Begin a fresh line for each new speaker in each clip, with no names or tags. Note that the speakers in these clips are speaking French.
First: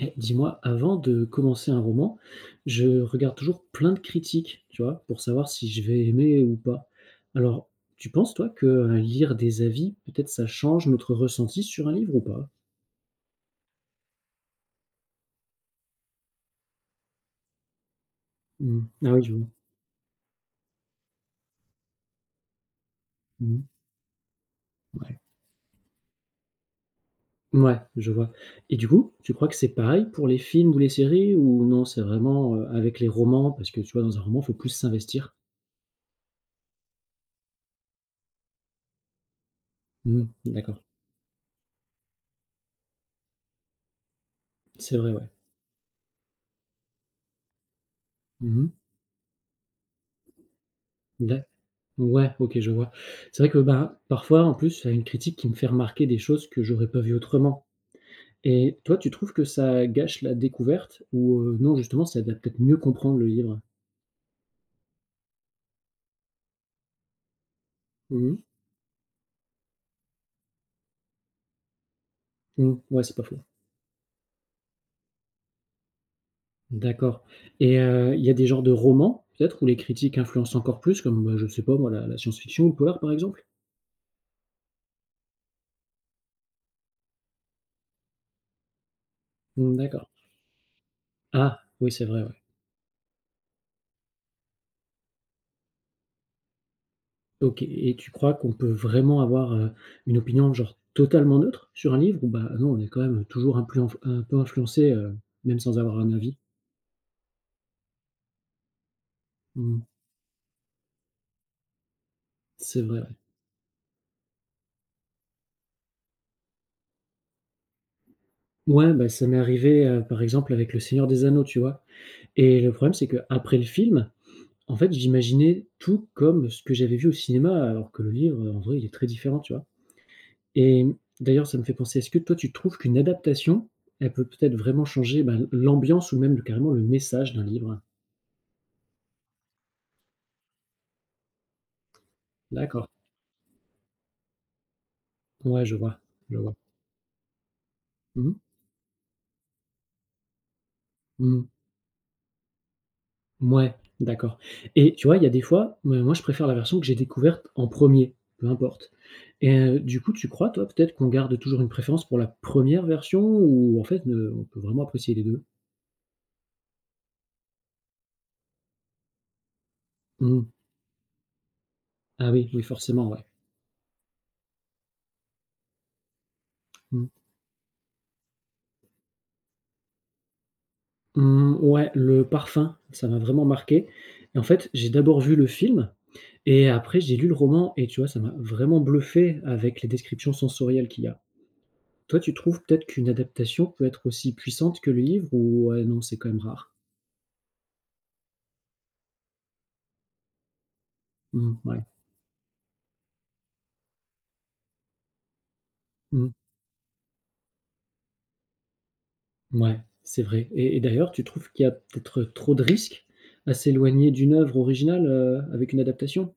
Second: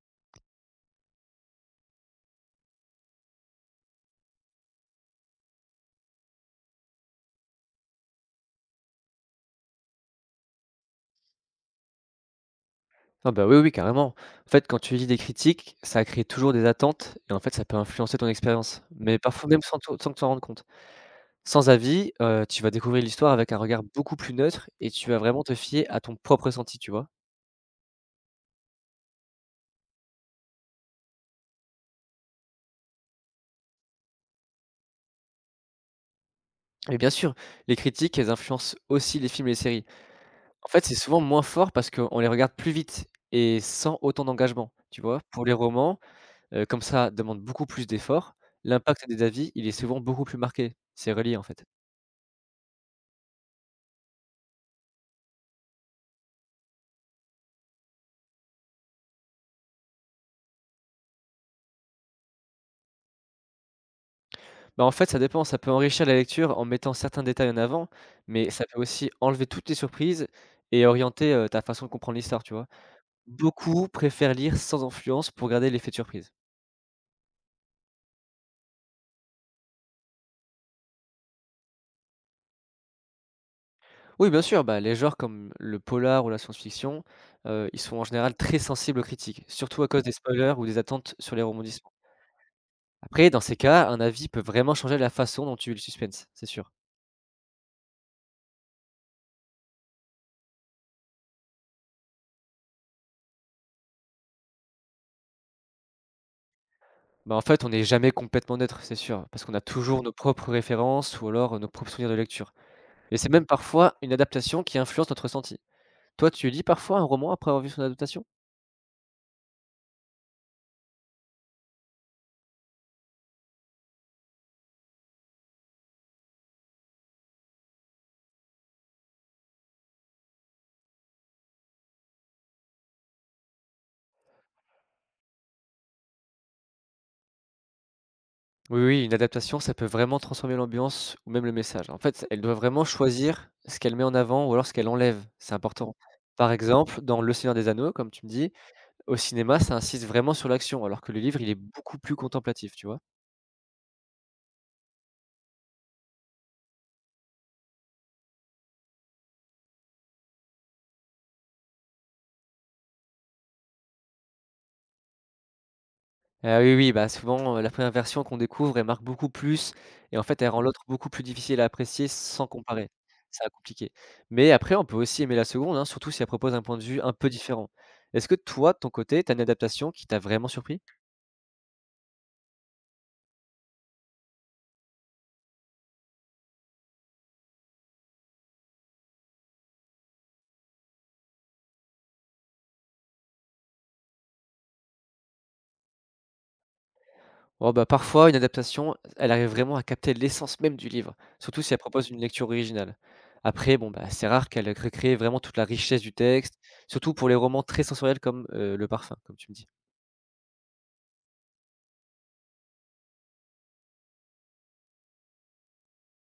Eh, dis-moi, avant de commencer un roman, je regarde toujours plein de critiques, tu vois, pour savoir si je vais aimer ou pas. Alors, tu penses, toi, que lire des avis, peut-être ça change notre ressenti sur un livre ou pas?
Ah bah, oui, oui, carrément. En fait, quand tu lis des critiques, ça crée toujours des attentes et en fait, ça peut influencer ton expérience.
Mhm. Ah
Mais
oui, je vois.
parfois même sans que tu t'en rendes compte. Sans avis, tu vas découvrir l'histoire avec un
Mhm.
regard beaucoup plus neutre et tu vas
Ouais.
vraiment te fier à ton propre ressenti, tu vois?
Ouais, je vois. Et du coup, tu crois que c'est pareil pour les films ou les séries ou non, c'est vraiment avec les romans, parce que tu vois, dans un roman, il faut plus s'investir.
Et bien sûr, les critiques, elles influencent aussi les films et les séries.
Mhm.
En
D'accord.
fait, c'est souvent moins fort parce qu'on les regarde plus vite et sans autant d'engagement,
C'est
tu
vrai,
vois?
ouais.
Pour les romans, comme ça demande beaucoup plus d'efforts,
Mhm.
l'impact des avis, il est souvent beaucoup plus marqué. C'est relié, en
D'accord.
fait.
Ouais, OK, je vois. C'est vrai que, ben, parfois, en plus, il y a une critique qui me fait remarquer des choses que j'aurais pas vues autrement, et toi, tu trouves que ça gâche la découverte ou, non, justement, ça aide peut-être mieux comprendre le livre?
Bah, en fait, ça dépend, ça peut enrichir la lecture en mettant certains détails en avant,
Mmh mh.
mais ça peut aussi enlever toutes les surprises et orienter, ta façon de comprendre l'histoire, tu vois?
Mmh, ouais, c'est pas faux.
Beaucoup préfèrent lire sans influence pour garder l'effet de surprise.
D'accord. Et il y a des genres de romans, peut-être, où les critiques influencent encore plus comme, bah, je sais pas moi, la science-fiction ou le polar, par exemple?
Oui, bien sûr, bah, les genres comme le polar ou la science-fiction, ils sont en général très sensibles aux critiques,
Mmh,
surtout à cause
d'accord.
des spoilers ou des attentes sur les
Ah! Oui,
rebondissements.
c'est vrai, ouais.
Après, dans ces cas, un avis peut vraiment changer la façon dont tu vis le suspense, c'est sûr.
OK, et tu crois qu'on peut vraiment avoir, une opinion genre totalement neutre sur un livre ou bah, non, on est quand même toujours influenf un peu influencé, même sans avoir un avis?
Bah, en fait, on n'est jamais complètement neutre, c'est sûr, parce qu'on a
Mmh,
toujours nos propres références ou alors, nos propres souvenirs de lecture.
c'est vrai, ouais.
Et c'est même parfois une adaptation qui influence notre ressenti. Toi, tu lis parfois un roman après avoir vu son adaptation?
Ouais, bah, ça m'est arrivé, par exemple avec Le Seigneur des Anneaux, tu vois? Et le problème, c'est que après le film, en fait, j'imaginais tout comme ce que j'avais vu au cinéma, alors que le livre, en vrai, il est très différent, tu vois? Et mmh, d'ailleurs, ça me fait penser, est-ce que toi, tu trouves qu'une adaptation, elle peut peut-être vraiment changer, ben, l'ambiance ou même carrément le message d'un livre?
Oui, oui, une adaptation, ça peut vraiment transformer l'ambiance ou même le message. En fait, elle doit vraiment
D'accord.
choisir ce qu'elle met en avant ou alors ce qu'elle enlève. C'est
Ouais, je
important.
vois, je
Par
vois.
exemple, dans Le Seigneur des Anneaux, comme tu me
Mmh.
dis, au cinéma, ça insiste vraiment sur l'action, alors que le livre,
Mmh.
il est beaucoup plus contemplatif, tu vois?
Mouais, d'accord. Et tu vois, il y a des fois, me moi, je préfère la version que j'ai découverte en premier, peu importe, et du coup, tu crois, toi, peut-être qu'on garde toujours une préférence pour la première version ou en fait, on peut vraiment apprécier les deux.
Ah oui, oui, bah, souvent, la première version qu'on découvre, elle marque beaucoup plus et en fait, elle
Mmh.
rend l'autre beaucoup plus difficile à apprécier
Ah
sans
oui, oui,
comparer.
forcément, ouais.
Ça compliqué. Mais après, on peut aussi aimer la seconde, hein, surtout si elle propose un point de vue
Mmh.
un peu différent. Est-ce que toi, de ton côté, t'as une adaptation qui t'a vraiment surpris?
Mmh, ouais, le parfum, ça m'a vraiment marqué, et en fait, j'ai d'abord vu le film, et après j'ai lu le roman et tu vois, ça m'a vraiment bluffé avec les descriptions sensorielles qu'il y a. Toi, tu trouves peut-être qu'une adaptation peut être aussi puissante que le livre ou ouais, non, c'est quand même rare?
Oh bah, parfois, une adaptation, elle arrive vraiment à capter l'essence même du livre,
Mmh,
surtout si elle
ouais.
propose une lecture originale. Après, bon, bah, c'est rare qu'elle recrée vraiment toute la richesse du
Mmh,
texte, surtout pour les romans très sensoriels comme Le Parfum, comme tu me dis.
mouais, c'est vrai. Et d'ailleurs, tu trouves qu'il y a peut-être trop de risques à s'éloigner d'une œuvre originale, avec une adaptation?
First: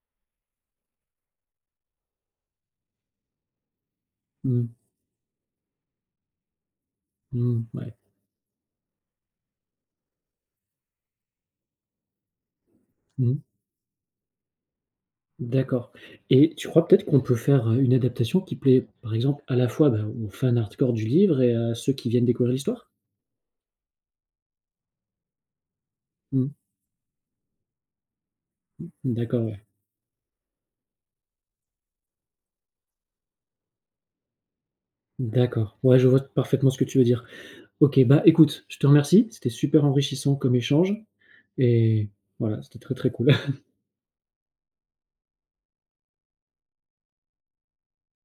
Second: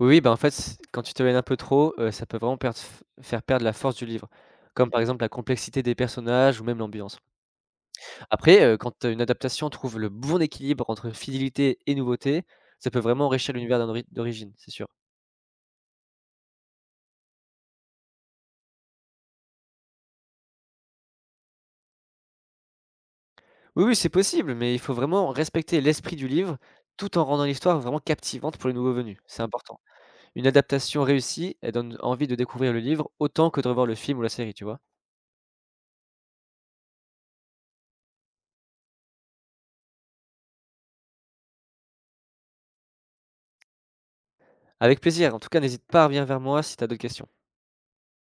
Oui, oui, bah, en fait, quand tu t'éloignes un peu trop, ça peut vraiment faire perdre la force du livre,
Mmh,
comme par exemple la complexité des personnages ou même l'ambiance.
mmh, ouais.
Après, quand une adaptation trouve le bon équilibre entre fidélité et nouveauté, ça peut vraiment
Mmh,
enrichir l'univers d'origine, c'est sûr.
d'accord. Et tu crois peut-être qu'on peut faire, une adaptation qui plaît, par exemple, à la fois, bah, aux fans hardcore du livre et à ceux qui viennent découvrir l'histoire?
Oui, oui, c'est possible, mais il faut vraiment respecter l'esprit du
Mmh,
livre, tout en rendant l'histoire vraiment captivante pour les nouveaux venus. C'est
d'accord, ouais.
important. Une adaptation réussie, elle donne envie de découvrir le livre autant que de revoir le film ou la série, tu vois.
D'accord. Ouais, je vois parfaitement ce que tu veux dire. OK, bah, écoute, je te remercie. C'était super enrichissant comme échange, et voilà, c'était très, très cool.
Avec plaisir, en tout cas, n'hésite pas à revenir vers moi si tu as d'autres questions.